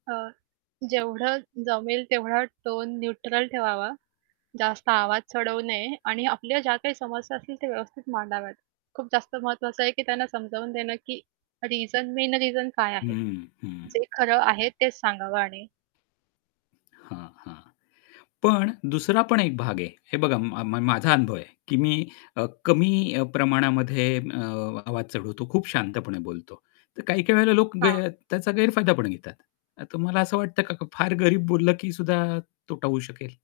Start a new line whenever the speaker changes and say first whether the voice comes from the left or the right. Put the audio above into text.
right: अ, जेवढं जमेल तेवढा टोन न्यूट्रल ठेवावा, जास्त आवाज चढवू नये. आणि आपल्या ज्या काही समस्या असतील त्या व्यवस्थित मांडाव्यात. खूप जास्त महत्त्वाचं आहे की त्यांना समजावून देणं की रिझन मेन रिझन काय
left: हं,
right: आहे.
left: हं. हं.
right: जे खरं आहे तेच सांगावं आणि
left: हां, हां. पण दुसरा पण एक भाग आहे, हे बघा म म माझा अनुभव आहे, की मी अ, कमी अ, प्रमाणामध्ये अ, आवाज चढवतो, खूप शांतपणे बोलतो. तर काही-काही वेळेला लोक ग
right: हां.
left: त्याचा गैरफायदा पण घेतात. तर तुम्हाला असं वाटतं का, का फार गरीब बोललं की सुद्धा तोटा होऊ शकेल?